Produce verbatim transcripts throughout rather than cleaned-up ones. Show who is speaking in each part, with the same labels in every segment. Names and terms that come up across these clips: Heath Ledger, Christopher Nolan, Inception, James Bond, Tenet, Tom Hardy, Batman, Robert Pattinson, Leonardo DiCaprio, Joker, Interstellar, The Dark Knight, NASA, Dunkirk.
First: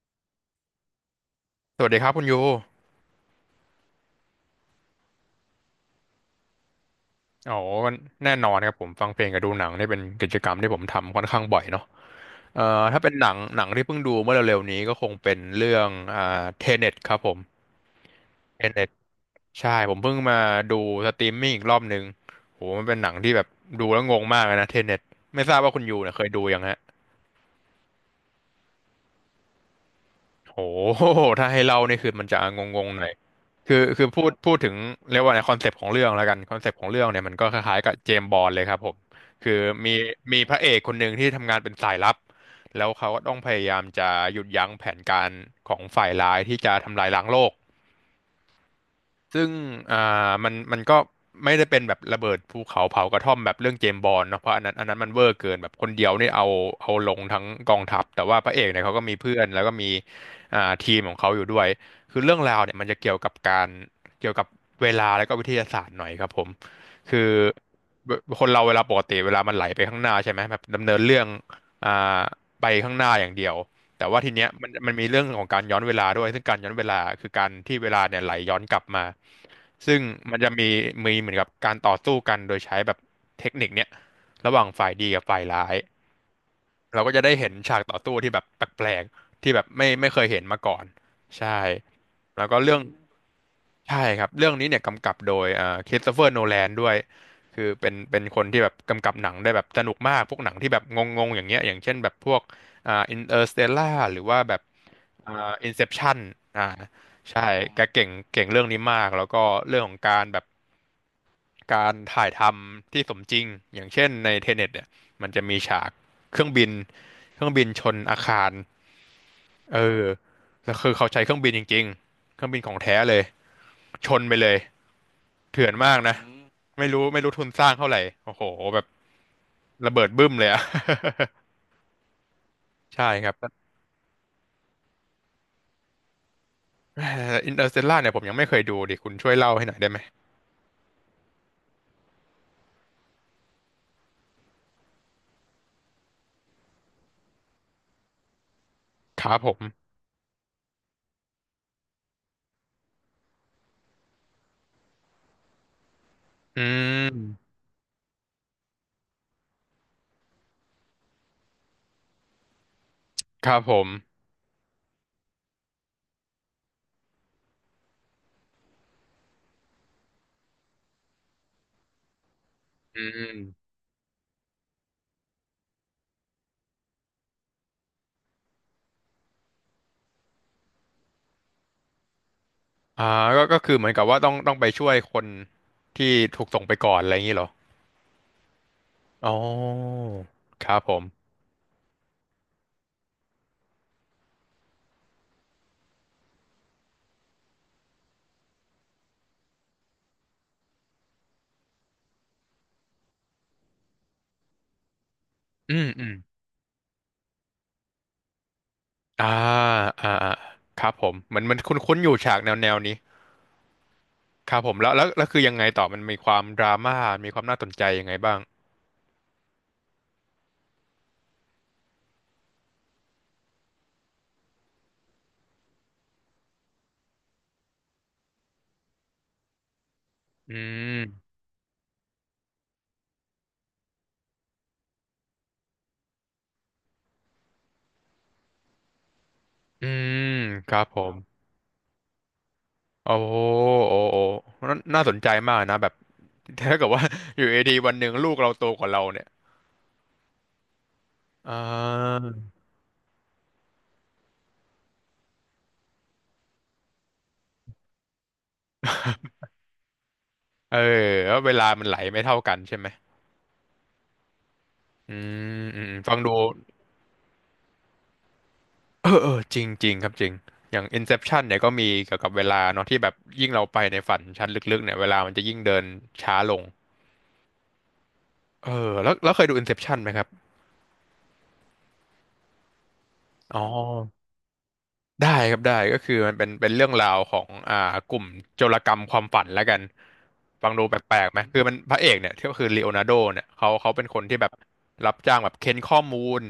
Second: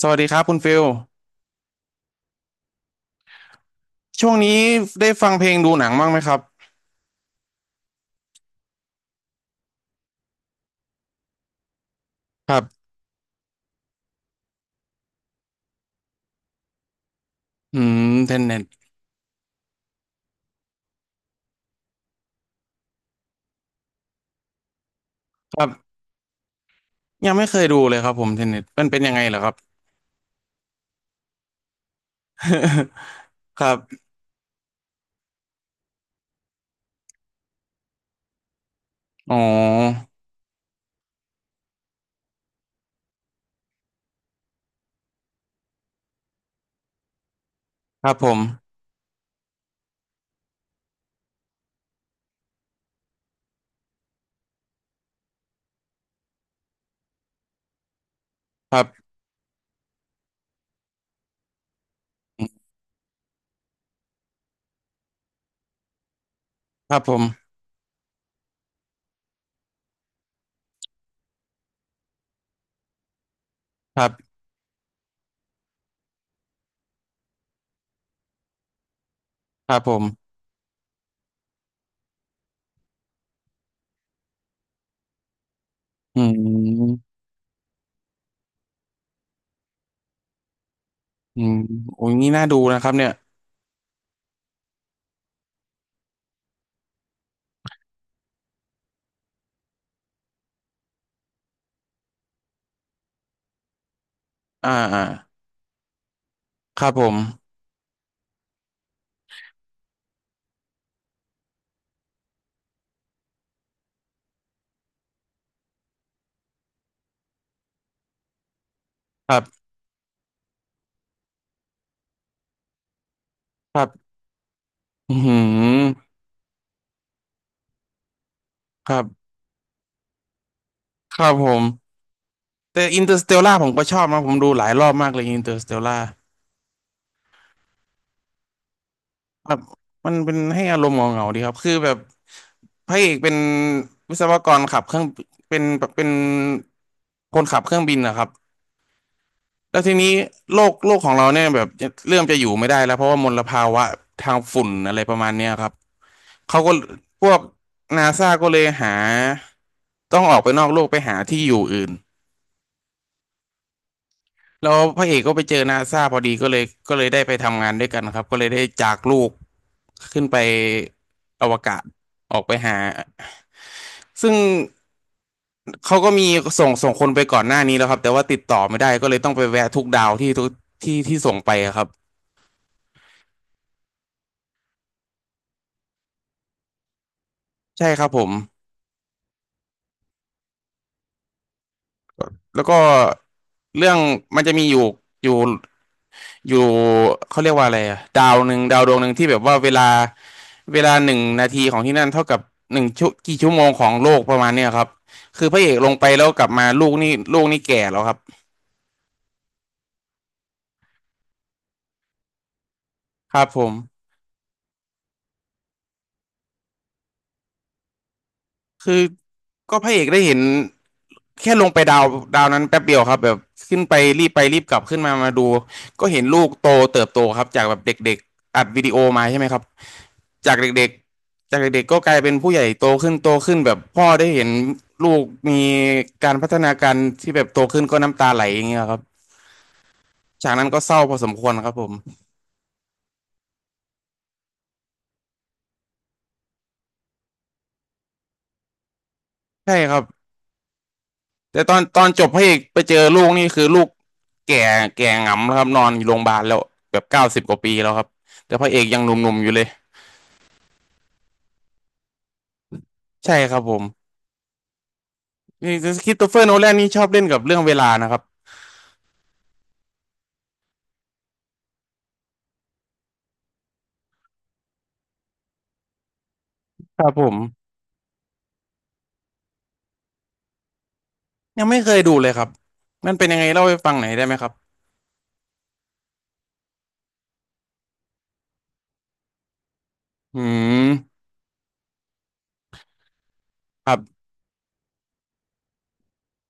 Speaker 1: สวัสดีครับคุณฟิล
Speaker 2: สวัสดีครับคุณยู
Speaker 1: ช่วงนี้ได้ฟังเพลงดูหนังบ้างไหมครับ
Speaker 2: อ๋อแน่นอนครับผมฟังเพลงกับดูหนังนี่เป็นกิจกรรมที่ผมทำค่อนข้างบ่อยเนาะ
Speaker 1: ครั
Speaker 2: เอ่อ
Speaker 1: บ
Speaker 2: ถ้าเป็นหนังหนังที่เพิ่งดูเมื่อเร็วๆนี้ก็คงเป็นเรื่องอ่าเทเน็ตครับผม
Speaker 1: อืมเทนเน็ต
Speaker 2: เทเน็ตใช่ผมเพิ่งมาดูสตรีมมิ่งอีกรอบหนึ่งโหมันเป็นหนังที่แบบดูแล้วงงมากเลยนะเทเน็ตไม่ท
Speaker 1: ค
Speaker 2: ราบว่าคุณ
Speaker 1: รับ
Speaker 2: ยูเนี่ยเคยดูยังฮะ
Speaker 1: ยังไม่เคยดูเลยครับผมเทนเน็ตมันเป็นยังไงเหรอครับ
Speaker 2: โอ้โห ถ้าให้เล่านี่คือมันจะงง ๆหน่อย
Speaker 1: ครั
Speaker 2: คือ
Speaker 1: บ
Speaker 2: คือพูดพูดถึงเรียกว่าในคอนเซปต์ของเรื่องแล้วกันคอนเซปต์ของเรื่องเนี่ยมันก็คล้ายๆกับเจมส์บอนด์เลยครับผม
Speaker 1: อ๋อ
Speaker 2: คือมีมีพระเอกคนหนึ่งที่ทำงานเป็นสายลับ แล้วเขาก็ต้องพยายามจะหยุดยั้งแผนการของฝ่ายร้ายที่จะทำลายล้างโลก
Speaker 1: ครับผม
Speaker 2: ซึ่งอ่ามันมันก็ไม่ได้เป็นแบบระเบิดภูเขาเผากระท่อมแบบเรื่องเจมส์บอนด์เนาะเพราะอันนั้นอันนั้นมันเวอร์เกินแบบคนเดียวนี่เอาเอาลงทั้งกองทัพแต่ว่าพระเอก
Speaker 1: ค
Speaker 2: เนี่
Speaker 1: รั
Speaker 2: ยเขาก็
Speaker 1: บ
Speaker 2: มีเพื่อนแล้วก็มีอ่าทีมของเขาอยู่ด้วยคือเรื่องราวเนี่ยมันจะเกี่ยวกับการเกี่ยวกับเวลาแล้วก็วิทยาศาสตร์หน่อยครับผม
Speaker 1: ครับผ
Speaker 2: คือ
Speaker 1: ม
Speaker 2: เวคนเราเวลาปกติเวลามันไหลไปข้างหน้าใช่ไหมแบบดำเนินเรื่องอ่าไปข้างหน้าอย่างเดียว
Speaker 1: ค
Speaker 2: แต่
Speaker 1: รั
Speaker 2: ว่าที
Speaker 1: บ
Speaker 2: เนี้ยมันมันมีเรื่องของการย้อนเวลาด้วยซึ่งการย้อนเวลาคือการที่เวลาเนี่ยไหลย้อนกลับมา
Speaker 1: ครับผ
Speaker 2: ซึ่ง
Speaker 1: ม
Speaker 2: มันจะมีมีเหมือนกับการต่อสู้กันโดยใช้แบบเทคนิคเนี้ยระหว่างฝ่ายดีกับฝ่ายร้าย
Speaker 1: อื
Speaker 2: เราก็
Speaker 1: ม
Speaker 2: จะได้เห็นฉากต่อสู้ที่แบบแปลกๆที่แบบไม่ไม่เคยเห็นมาก่อน
Speaker 1: อืม
Speaker 2: ใช่
Speaker 1: โอ้ยนี่น่า
Speaker 2: แล้ว
Speaker 1: ดู
Speaker 2: ก็เรื่
Speaker 1: นะ
Speaker 2: อง
Speaker 1: ครับเนี่ย
Speaker 2: ใช่ครับเรื่องนี้เนี่ยกำกับโดยเอ่อคริสโตเฟอร์โนแลนด้วยคือเป็นเป็นคนที่แบบกำกับหนังได้แบบสนุกมากพวกหนังที่แบบงงๆอย่างเงี้ยอย่างเช่นแบบพวกอ่าอินเตอร์สเตลล่าหรือว่าแบบ
Speaker 1: อ่าอ่า
Speaker 2: อ่าอินเซปชั่นอ่า
Speaker 1: ครับผม
Speaker 2: ใช่แกเก่งเก่งเรื่องนี้มากแล้วก็เรื่องของการแบบการถ่ายทำที่สมจริงอย่างเช่นในเทเน็ตเนี่ยมันจะมีฉากเครื่องบินเครื่องบินชนอาคาร
Speaker 1: ครับ
Speaker 2: เออแล้วคือเขาใช้เครื่องบินจริงๆเครื่องบินของแท้เลย
Speaker 1: ครั
Speaker 2: ช
Speaker 1: บ
Speaker 2: นไปเลย
Speaker 1: อื
Speaker 2: เถื่อนมากอื
Speaker 1: ม
Speaker 2: นะอืมไม่รู้ไม่รู้ทุนสร้างเท่าไหร่โอ้โหแบบ
Speaker 1: ครับ
Speaker 2: ระเบิดบึ้มเลยอะ
Speaker 1: ครับผมแต่ อิน
Speaker 2: ใช่
Speaker 1: เตอร์ส
Speaker 2: ค
Speaker 1: เต
Speaker 2: รับ
Speaker 1: ลล่าผมก็ชอบนะผมดูหลายรอบมากเลยอินเตอร์สเตลล่า
Speaker 2: อินเตอร์สเตลล่าเนี่ยผมยังไม่เคยดูดิคุณช่วย
Speaker 1: ค
Speaker 2: เล่า
Speaker 1: รับ
Speaker 2: ให้หน่อยได้ไหม
Speaker 1: มันเป็นให้อารมณ์เหงาๆดีครับคือแบบพระเอกเป็นวิศวกรขับเครื่องเป็นเป็นคนขับเครื่องบินนะครับ
Speaker 2: ครับผ
Speaker 1: แล้ว
Speaker 2: ม
Speaker 1: ทีนี้โลกโลกของเราเนี่ยแบบเริ่มจะอยู่ไม่ได้แล้วเพราะว่ามลภาวะทางฝุ่นอะไรประมาณเนี้ยครับเขา
Speaker 2: อื
Speaker 1: ก็พวก
Speaker 2: ม
Speaker 1: นาซาก็เลยหาต้องออกไปนอกโลกไปหาที่อยู่อื่น
Speaker 2: ครับผม
Speaker 1: แล้วพระเอกก็ไปเจอนาซาพอดีก็เลยก็เลยได้ไปทำงานด้วยกันครับก็เลยได้จากลูกขึ้นไปอวกาศออกไปหา
Speaker 2: อืม
Speaker 1: ซึ่งเขาก็มีส่งส่งคนไปก่อนหน้านี้แล้วครับแต่ว่าติดต่อไม่ได้ก็เลยต้องไปแวะทุกดาวที่ทุกที่ที่ส่งไปอะครับ
Speaker 2: อ่าก็ก็คือเหมือนกับว่าต้องต้องไปช่วยคนที่ถูกส่งไปก่อนอะไรอย่างนี้เหรอ
Speaker 1: ใช่ครับผม
Speaker 2: อ๋อครับผม
Speaker 1: แล้วก็เรื่องมันจะมีอยู่อยู่อยู่เขาเรียกว่าอะไรอะดาวหนึ่งดาวดวงหนึ่งที่แบบว่าเวลาเวลาหนึ่งนาทีของที่นั่นเท่ากับหนึ่งชั่วกี่ชั่วโมงของโลกประมาณเนี้ยครับคือพระเอ
Speaker 2: อื
Speaker 1: กล
Speaker 2: ม
Speaker 1: งไป
Speaker 2: อืม
Speaker 1: แล้วกลับมาลูกนี่ลูกนี่แก่แล้วครับ
Speaker 2: อ่าอ่าอ่าครับผม เหมือนมันคุ้นๆอยู่ฉากแนวแนวนี้
Speaker 1: ครับผม
Speaker 2: ครับผมแล้วแล้วแล้วคือยังไงต่อมันมีความดราม่ามีความน่าสนใจยังไงบ้าง
Speaker 1: คือก็พระเอกได้เห็นแค่ลงไปดาวดาวนั้นแป๊บเดียวครับแบบขึ้นไปรีบไปรีบกลับขึ้นมามาดูก็เห็นลูกโตเติบโตครับจากแบบเด็กๆอัดวิดีโอมาใช่ไหมครับ
Speaker 2: อื
Speaker 1: จากเด็ก
Speaker 2: ม
Speaker 1: ๆจากเด็กๆก็กลายเป็นผู้ใหญ่โตขึ้นโตขึ้นแบบพ่อได้เห็นลูกมีการพัฒนาการที่แบบโตขึ้นก็น้ำตาไหลอย่างเงี้ยครับ
Speaker 2: อืม
Speaker 1: ฉากนั้น
Speaker 2: ค
Speaker 1: ก็
Speaker 2: รับ
Speaker 1: เศ
Speaker 2: ผ
Speaker 1: ร้าพ
Speaker 2: ม
Speaker 1: อสมควรครับผม
Speaker 2: โอ้โหโอ้โหน่าน่าสนใจมากนะแบบ ถ้าเกิดว่า อยู่ดีๆวันหนึ่งลูกเราโตกว่าเราเนี่ย
Speaker 1: ใช่ครับ
Speaker 2: อ่า
Speaker 1: แต่ตอนตอนจบพระเอกไปเจอลูกนี่คือลูกแก่แก่หงำแล้วครับนอนอยู่โรงพยาบาลแล้วแบบเก้าสิบกว่าปีแล้วครับแต่พระเอกยัง หนุ่มๆอยู่เลย
Speaker 2: เออแล้วเวลามันไหลไม่เท่ากันใช่ไหม
Speaker 1: ใช่ครับผม
Speaker 2: อืม
Speaker 1: นี่
Speaker 2: อื
Speaker 1: ค
Speaker 2: ม
Speaker 1: ริ
Speaker 2: ฟั
Speaker 1: ส
Speaker 2: ง
Speaker 1: โต
Speaker 2: ดู
Speaker 1: เฟอร์โนแลนนี่ชอบเล่นกับเรื่องเวลานะครับ
Speaker 2: เออเออจริงจริงครับจริงอย่าง Inception เนี่ยก็มีเกี่ยวกับเวลาเนาะที่แบบยิ่งเราไปในฝันชั้นลึกๆเนี่ยเวลามันจะยิ่งเดินช้าลง
Speaker 1: ครับผม
Speaker 2: เออแล้วแล้วเคยดู Inception ไหมครับ
Speaker 1: ยังไม่เคยดูเลยครับมันเป็นยังไง
Speaker 2: อ๋อ
Speaker 1: เล่าให้ฟังหน่อยได้ไหมครับ
Speaker 2: ได้ครับได้ก็คือมันเป็นเป็นเรื่องราวของอ่ากลุ่มโจรกรรมความฝันแล้วกัน
Speaker 1: อื
Speaker 2: ฟังดูแป
Speaker 1: ม
Speaker 2: ลกๆไหมคือมันพระเอกเนี่ยที่ก็คือลีโอนาร์โดเนี่ยเขา
Speaker 1: ค
Speaker 2: เขา
Speaker 1: รั
Speaker 2: เป็นคน
Speaker 1: บ
Speaker 2: ที่แบบรับจ้างแบบเค้นข้อมูล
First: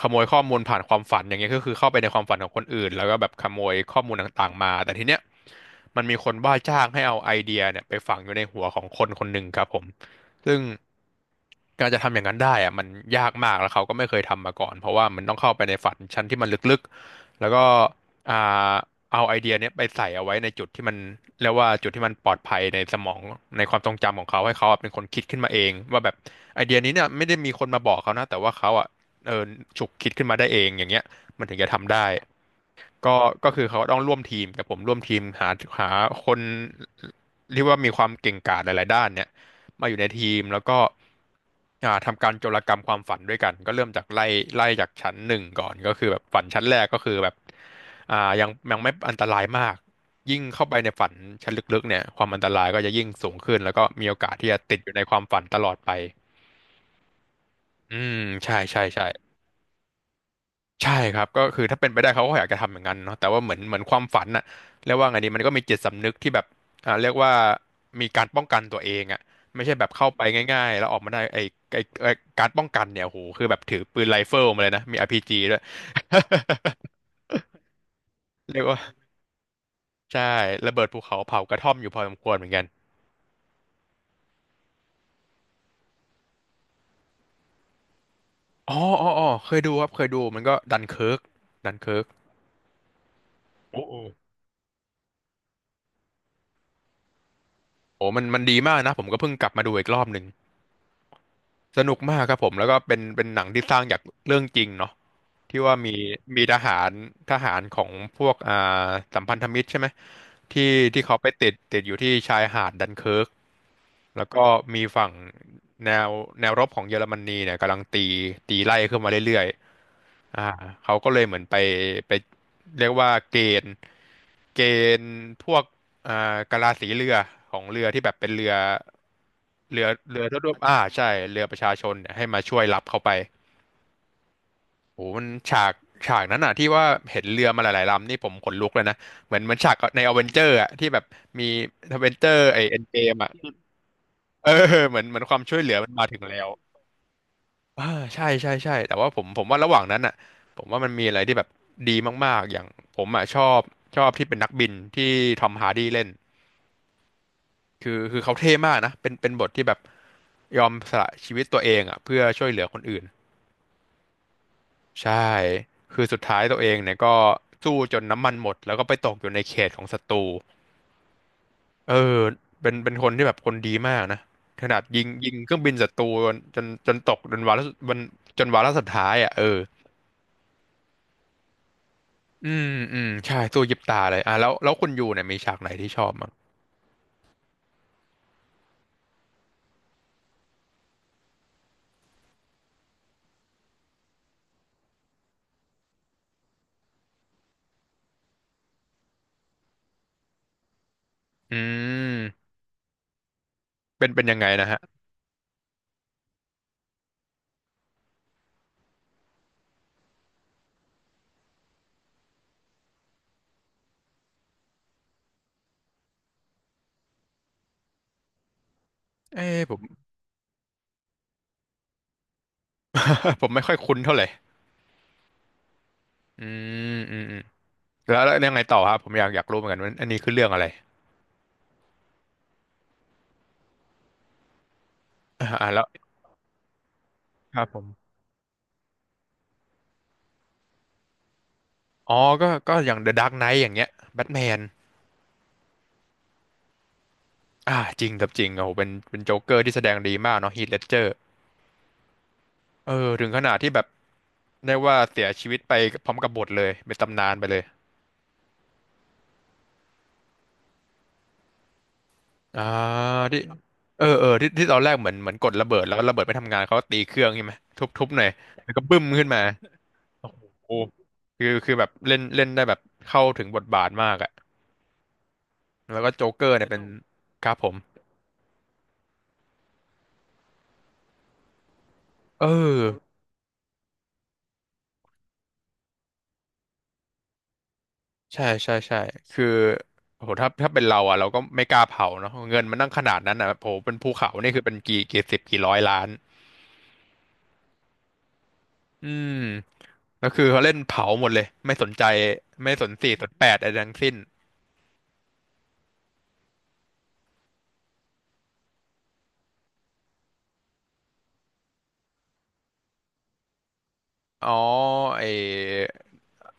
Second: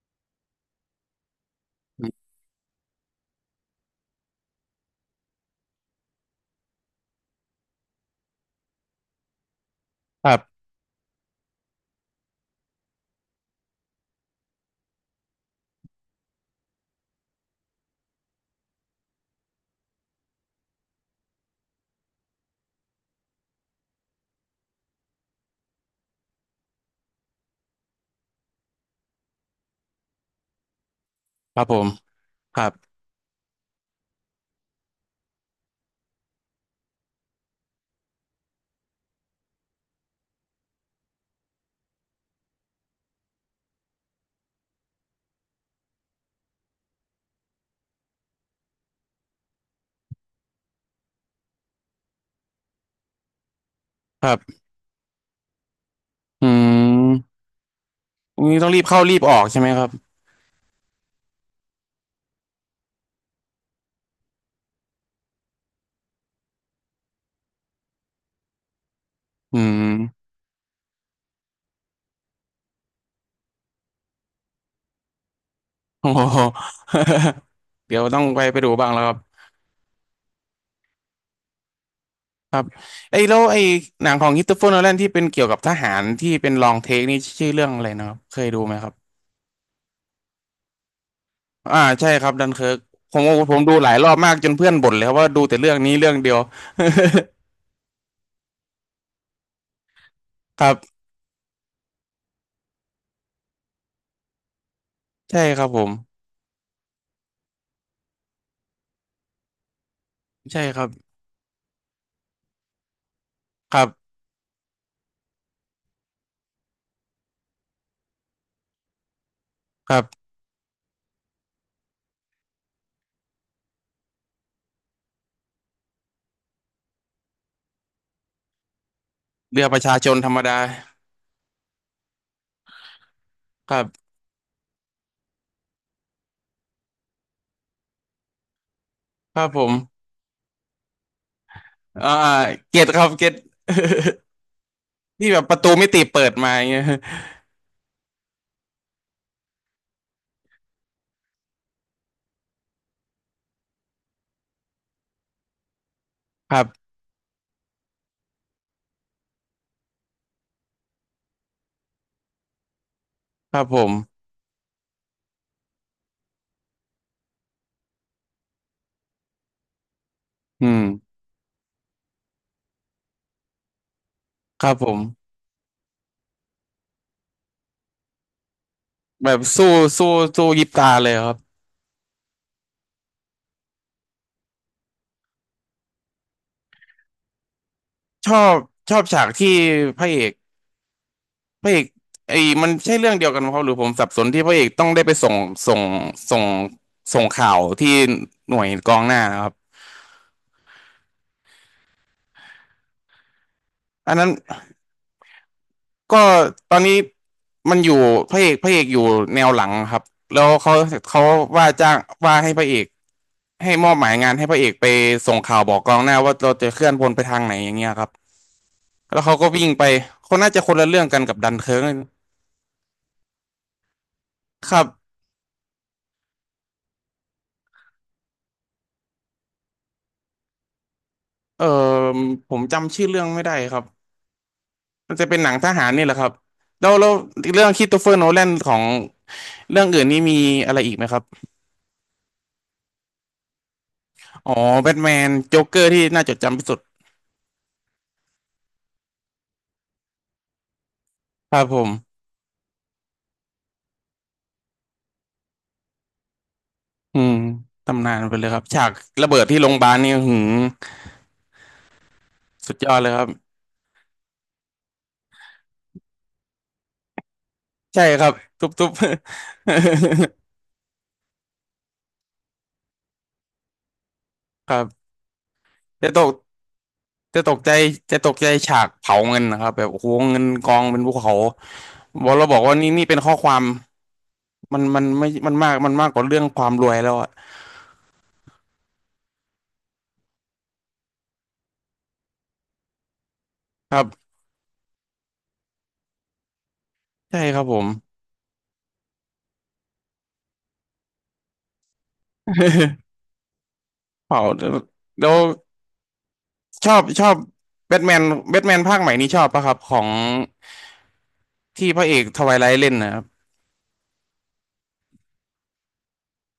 Speaker 2: ขโมยข้อมูลผ่านความฝันอย่างเงี้ยก็คือเข้าไปในความฝันของคนอื่นแล้วก็แบบขโมยข้อมูลต่างๆมาแต่ทีเนี้ยมันมีคนว่าจ้างให้เอาไอเดียเนี่ยไปฝังอยู่ในหัวของคนคนหนึ่งครับผม
Speaker 1: ครั
Speaker 2: ซึ่ง
Speaker 1: บ
Speaker 2: การจะทำอย่างนั้นได้อะมันยากมากแล้วเขาก็ไม่เคยทำมาก่อนเพราะว่ามันต้องเข้าไปในฝันชั้นที่มันลึกๆแล้วก็อ่าเอาไอเดียเนี้ยไปใส่เอาไว้ในจุดที่มันเรียกว่าจุดที่มันปลอดภัยในสมองในความทรงจำของเขาให้เขาอะเป็นคนคิดขึ้นมาเองว่าแบบไอเดียนี้เนี่ยไม่ได้มีคนมาบอกเขานะแต่ว่าเขาอ่ะเออฉุกคิดขึ้นมาได้เองอย่างเงี้ยมันถึ
Speaker 1: ค
Speaker 2: ง
Speaker 1: รับ
Speaker 2: จะ
Speaker 1: ผม
Speaker 2: ทำได้
Speaker 1: ครับ
Speaker 2: ก็ก็คือเขาต้องร่วมทีมกับผมร่วมทีมหาหาคนเรียกว่ามีความเก่งกาจหลายๆด้านเนี่ย มาอยู่ในทีมแล้วก็อ่าทำการโจรกรรมความฝันด้วยกันก็เริ่มจากไล่ไล่จากชั้นหนึ่งก่อนก็คือแบบฝันชั้นแรกก็คือแบบอ่ายังยังไม่อันตรายมากยิ่งเข้าไปในฝันชั้นลึกๆเนี่ยความอันตรายก็จะยิ่งสูงขึ้นแล้วก็มีโอ
Speaker 1: ค
Speaker 2: กา
Speaker 1: รั
Speaker 2: สที่จะ
Speaker 1: บ
Speaker 2: ติดอยู่ในความฝันตลอดไป
Speaker 1: อืม
Speaker 2: อืมใช่
Speaker 1: นี่ต้องรี
Speaker 2: ใช่
Speaker 1: บเข้า
Speaker 2: ใช่
Speaker 1: รีบออกใช่ไหมครับ
Speaker 2: ใช่ครับก็คือถ้าเป็นไปได้เขาก็อยากจะทำเหมือนกั้นเนาะแต่ว่าเหมือนเหมือนความฝันน่ะเรียกว่าไงดีมันก็มีจิตสำนึกที่แบบอ่าเรียกว่ามีการป้องกันตัวเองอ่ะ
Speaker 1: อื
Speaker 2: ไม่ใช่แบบเข้าไป
Speaker 1: ม
Speaker 2: ง่ายๆแล้วออกมาได้ไอ้ไอ้ไอ้การป้องกันเนี่ยโโหคือแบบถือปืนไรเฟิลมาเลยนะมีอาร์พีจีด้วย
Speaker 1: โอ้โห เดี๋ยวต้องไป ไป
Speaker 2: เรียก
Speaker 1: ดู
Speaker 2: ว่า
Speaker 1: บ้างแล้วครับ
Speaker 2: ใช่ระเบิดภูเขาเผากระท่อมอยู่พอสมควรเหมือนกัน
Speaker 1: ไอ้แล้วไอ้หนังของค h ิตเฟอร์โนแลนที่เป็นเกี่ยวกับทหารที่เป็นลองเทคนี่ชื่อเรื่องอะไรนะครับเคยดูไหม
Speaker 2: อ๋อ
Speaker 1: ครั
Speaker 2: อ๋อ
Speaker 1: บ
Speaker 2: อ๋อเคยดูครับเคยดูมันก็ดันเคิร์กดัน
Speaker 1: อ่า
Speaker 2: เคิร์ก
Speaker 1: ใช่ครับดันเคิร์กผมผมดู
Speaker 2: โอ้
Speaker 1: หลา
Speaker 2: โห
Speaker 1: ยรอบมากจนเพื่อนบ่นเลยครับว่าดูแต่เรื่องนี้เรื่องเดียว
Speaker 2: โอ้มันมันดีมากนะผมก็เพิ่งกลับมาดูอีกรอบหนึ่ง
Speaker 1: ครับ
Speaker 2: สนุกมากครับผมแล้วก็เป็นเป็นหนังที่สร้างจากเรื่องจริงเนาะ
Speaker 1: ใช่ค
Speaker 2: ที่
Speaker 1: รับ
Speaker 2: ว่า
Speaker 1: ผม
Speaker 2: มีมีทหารทหารของพวกอ่าสัมพันธมิตรใช่ไหม
Speaker 1: ใช่
Speaker 2: ที่
Speaker 1: ครับ
Speaker 2: ที่เขาไปติดติดอยู่ที่ชายหาดดันเคิร์ก
Speaker 1: ครับ
Speaker 2: แล้วก็มีฝั่งแนวแนวรบของเยอรมนีเนี่ยกำลังตีตีไล่ขึ้นมาเรื่อย
Speaker 1: ครับ
Speaker 2: ๆอ่าเขาก็เลยเหมือนไปไปเรียกว่าเกณฑ์เกณฑ์พวก อ่ากะลาสีเรือของเรือที่แบบเป็นเรือ
Speaker 1: เรือประ
Speaker 2: เรือ
Speaker 1: ชาชน
Speaker 2: เรื
Speaker 1: ธ
Speaker 2: อ
Speaker 1: รรม
Speaker 2: ทั่ว
Speaker 1: ดา
Speaker 2: ๆอ่าใช่เรือประชาชนเนี่ยให้มาช่วยรับเข้าไป
Speaker 1: ครับ
Speaker 2: โอ้โหมันฉากฉากนั้นอ่ะที่ว่าเห็นเรือมาหลายๆลำนี่ผมขนลุกเลยนะเห
Speaker 1: ค
Speaker 2: มือ
Speaker 1: รั
Speaker 2: น
Speaker 1: บ
Speaker 2: เหมือ
Speaker 1: ผ
Speaker 2: นฉา
Speaker 1: ม
Speaker 2: กในอเวนเจอร์อ่ะที่แบบมีอเว
Speaker 1: อ่า
Speaker 2: นเจอร์ไอเอ็
Speaker 1: เก็
Speaker 2: น
Speaker 1: ต
Speaker 2: เก
Speaker 1: ครับ
Speaker 2: ม
Speaker 1: เก็
Speaker 2: อ่ะ
Speaker 1: ต
Speaker 2: เออเหมือนเหมือน
Speaker 1: ที่
Speaker 2: ค
Speaker 1: แบ
Speaker 2: วาม
Speaker 1: บป
Speaker 2: ช่ว
Speaker 1: ระ
Speaker 2: ยเห
Speaker 1: ตู
Speaker 2: ลือ
Speaker 1: มิ
Speaker 2: มัน
Speaker 1: ติ
Speaker 2: มาถึง
Speaker 1: เปิด
Speaker 2: แล้ว
Speaker 1: มาอย่างเงี้ย
Speaker 2: อ่าใช่ใช่ใช่แต่ว่าผมผมว่าระหว่างนั้นอ่ะผมว่ามันมีอะไรที่แบบดีมากๆอย่างผมอ่ะชอบชอบที่เป็นนักบินที่ทอมฮาร์ดีเล่น
Speaker 1: ครับ
Speaker 2: คือคือเขาเท่มากนะเป็นเป็นบทที่แบบยอมสละชีวิตตัวเองอ่ะเพื่อช่วยเหลือคนอื่น
Speaker 1: ครับผม
Speaker 2: ใช่คือสุดท้ายตัวเองเนี่ยก็สู้จนน้ำมันหมดแล้วก็ไปตกอยู่ในเขตของศัตรู
Speaker 1: อืม
Speaker 2: เออเป็นเป็นคนที่แบบคนดีมากนะ
Speaker 1: ค
Speaker 2: ข
Speaker 1: รับ
Speaker 2: นาด
Speaker 1: ผม
Speaker 2: ยิงยิงเครื่องบินศัตรูจนจนจนตกจนวาระจนจนวาระสุดท้าย
Speaker 1: แบ
Speaker 2: อ่ะ
Speaker 1: บ
Speaker 2: เออ
Speaker 1: สู้สู้สู้ยิบตาเลยครับ
Speaker 2: อืมอืมใช่สู้ยิบตาเลยอ่ะแล้วแล้วคุณยูเนี่ยมีฉากไหนที่ชอบมั้ง
Speaker 1: ชอบชอบฉากที่พระเอก พระเอกไอ้มันใช่เรื่องเดียวกันไหมครับหรือผมสับสนที่พระเอกต้องได้ไปส่งส่งส่งส่งข่าวที่หน่วยกองหน้านะครับ
Speaker 2: อืมเป็น
Speaker 1: อัน
Speaker 2: เป็
Speaker 1: นั้
Speaker 2: น
Speaker 1: น
Speaker 2: ยังไงนะฮะ
Speaker 1: ก็ตอนนี้มันอยู่พระเอกพระเอกอยู่แนวหลังครับแล้วเขาเขาว่าจ้างว่าให้พระเอกให้มอบหมายงานให้พระเอกไปส่งข่าวบอกกองหน้าว่าเราจะเคลื่อนพลไปทางไหนอย่างเงี้ยครับแล้วเขา
Speaker 2: เอ้
Speaker 1: ก็วิ่ง
Speaker 2: ผ
Speaker 1: ไป
Speaker 2: ม
Speaker 1: คนน่าจะคนละเรื่องกันกับดันเคิร์ก
Speaker 2: ผมไม่ค่อยคุ้นเท่าไหร่
Speaker 1: ครับ
Speaker 2: อืมอืมอืม แล้วแล้วยังไงต่อครับผมอยากอยากรู้เหมือนกันว่าอันนี้คือเรื่องอะไร
Speaker 1: เออผมจำชื่อเรื่องไม่ได้ครับ มันจะเป็น
Speaker 2: อ่า
Speaker 1: หนังท
Speaker 2: อ่าแล้
Speaker 1: หา
Speaker 2: ว
Speaker 1: รนี่แหละครับแล้วแล้ว
Speaker 2: ครั
Speaker 1: เรื่อ
Speaker 2: บ
Speaker 1: ง
Speaker 2: ผ
Speaker 1: ค h ิ i โตเฟอ
Speaker 2: ม
Speaker 1: ร์โนแลนของเรื่องอื่นนี่มีอะไรอีกไหมครับ
Speaker 2: อ๋อก็ก็อย่าง The Dark Knight อย่างเงี้ยแบทแม
Speaker 1: อ๋อ
Speaker 2: น
Speaker 1: แบทแมนโจ๊กเกอร์ที่น่าจดจำที่สุด
Speaker 2: อ่าจริงกับจริงโอ้โหเป็นเป็นโจ๊กเกอร์ที่แสดงดีมากเนาะฮีทเลดเจอร์
Speaker 1: ครับผม
Speaker 2: เออถึงขนาดที่แบบได้ว่าเสียชีวิตไปพร้อมกับบทเลยเป็น
Speaker 1: อื
Speaker 2: ตำนา
Speaker 1: ม
Speaker 2: นไปเลย
Speaker 1: ตำนานไปเลยครับฉากระเบิดที่โรงพยาบาลนี่อื้อหือ
Speaker 2: อ่า
Speaker 1: สุดยอดเลยครับ
Speaker 2: ที่เออเออที่ที่ตอนแรกเหมือนเหมือนกดระเบิดแล้วระเบิดไม่ทำงานเขาก็ตีเครื่องใช่ไหมทุบ
Speaker 1: ใช่
Speaker 2: ทุบห
Speaker 1: ค
Speaker 2: น่อ
Speaker 1: รั
Speaker 2: ย
Speaker 1: บทุบ
Speaker 2: แล้วก็
Speaker 1: ทุบ
Speaker 2: บึ้มขึ้นมาโอ้โหคือคือแบบเล่นเล่นได้แบบเข้าถึงบทบาทมากอะ
Speaker 1: ครับ
Speaker 2: แล้ว
Speaker 1: จะ
Speaker 2: ก็
Speaker 1: ต
Speaker 2: โจ๊ก
Speaker 1: ก
Speaker 2: เกอร์เนี่ยเป็น
Speaker 1: จะ
Speaker 2: ค
Speaker 1: ต
Speaker 2: รับ
Speaker 1: ก
Speaker 2: ผ
Speaker 1: ใจ
Speaker 2: ม
Speaker 1: จะตกใจฉากเผาเงินนะครับแบบโอ้โหเงินกองเป็นภูเขาบอก
Speaker 2: เอ
Speaker 1: เราบอกว่านี่
Speaker 2: อ
Speaker 1: นี่เป็นข้อความมันมันไม่มันมากมันมากกว่าเรื่องความรวยแล้วอะ
Speaker 2: ใช่ใช่ใช่คือโหถ้าถ้าเป็นเราอ่ะเราก็ไม่กล้าเผาเนาะเงินมันนั่งขนาดนั้นอ่ะโอ้โห
Speaker 1: ค
Speaker 2: เป็น
Speaker 1: รั
Speaker 2: ภูเขา
Speaker 1: บ
Speaker 2: นี่คือเป็นกี่กี่สิบกี่ร้อยล้าน
Speaker 1: ใช่ครับผม
Speaker 2: อืมแล้วคือเขาเล่นเผาหมดเลยไม่สนใจไม่สน สี่สนแปดอะไรทั้งสิ้น
Speaker 1: เผาแล้วชอบชอบแบทแมนแบทแมนภาคใหม่นี้ชอบปะครับของที่พระเอกทวายไลท์เล่นนะครับ
Speaker 2: อ๋อไอ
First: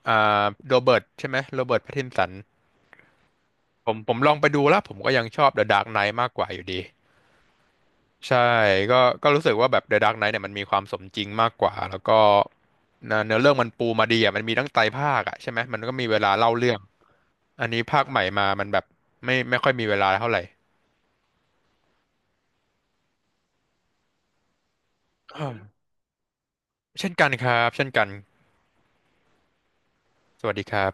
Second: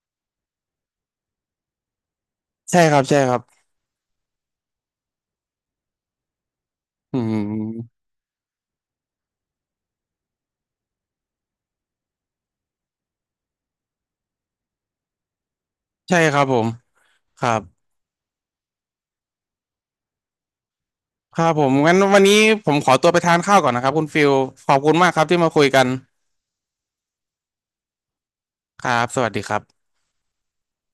Speaker 2: อ่าโรเบิร์ตใช่ไหมโรเบิร์ตแพตตินสัน
Speaker 1: ใช่ครับใช่ครับ
Speaker 2: ผมผมลองไปดูแล้วผมก็ยังชอบ The Dark Knight มากกว่าอยู่ดี
Speaker 1: อืม
Speaker 2: ใช่ก็ก็รู้สึกว่าแบบ The Dark Knight เนี่ยมันมีความสมจริงมากกว่าแล้วก็เนื้อเนื้อเรื่องมันปูมาดีอ่ะมันมีตั้งไตรภาคอ่ะใช่ไหมมันก็มีเว
Speaker 1: ใช่
Speaker 2: ลา
Speaker 1: ครับ
Speaker 2: เล่า
Speaker 1: ผม
Speaker 2: เรื่อง
Speaker 1: ครับ
Speaker 2: อันนี้ภาคใหม่มา มันแบบไม่ไม่ค่อยมีเวลาเท่าไหร่
Speaker 1: ครับผมงั้นวันนี้ผมขอตัวไปทานข้าวก่อนนะครับคุณฟิลขอบคุณมากครับที่มาคุยกัน
Speaker 2: เช่นกันครับเช่นกัน
Speaker 1: ครับสวัสดีครับ
Speaker 2: สวัสดีครับ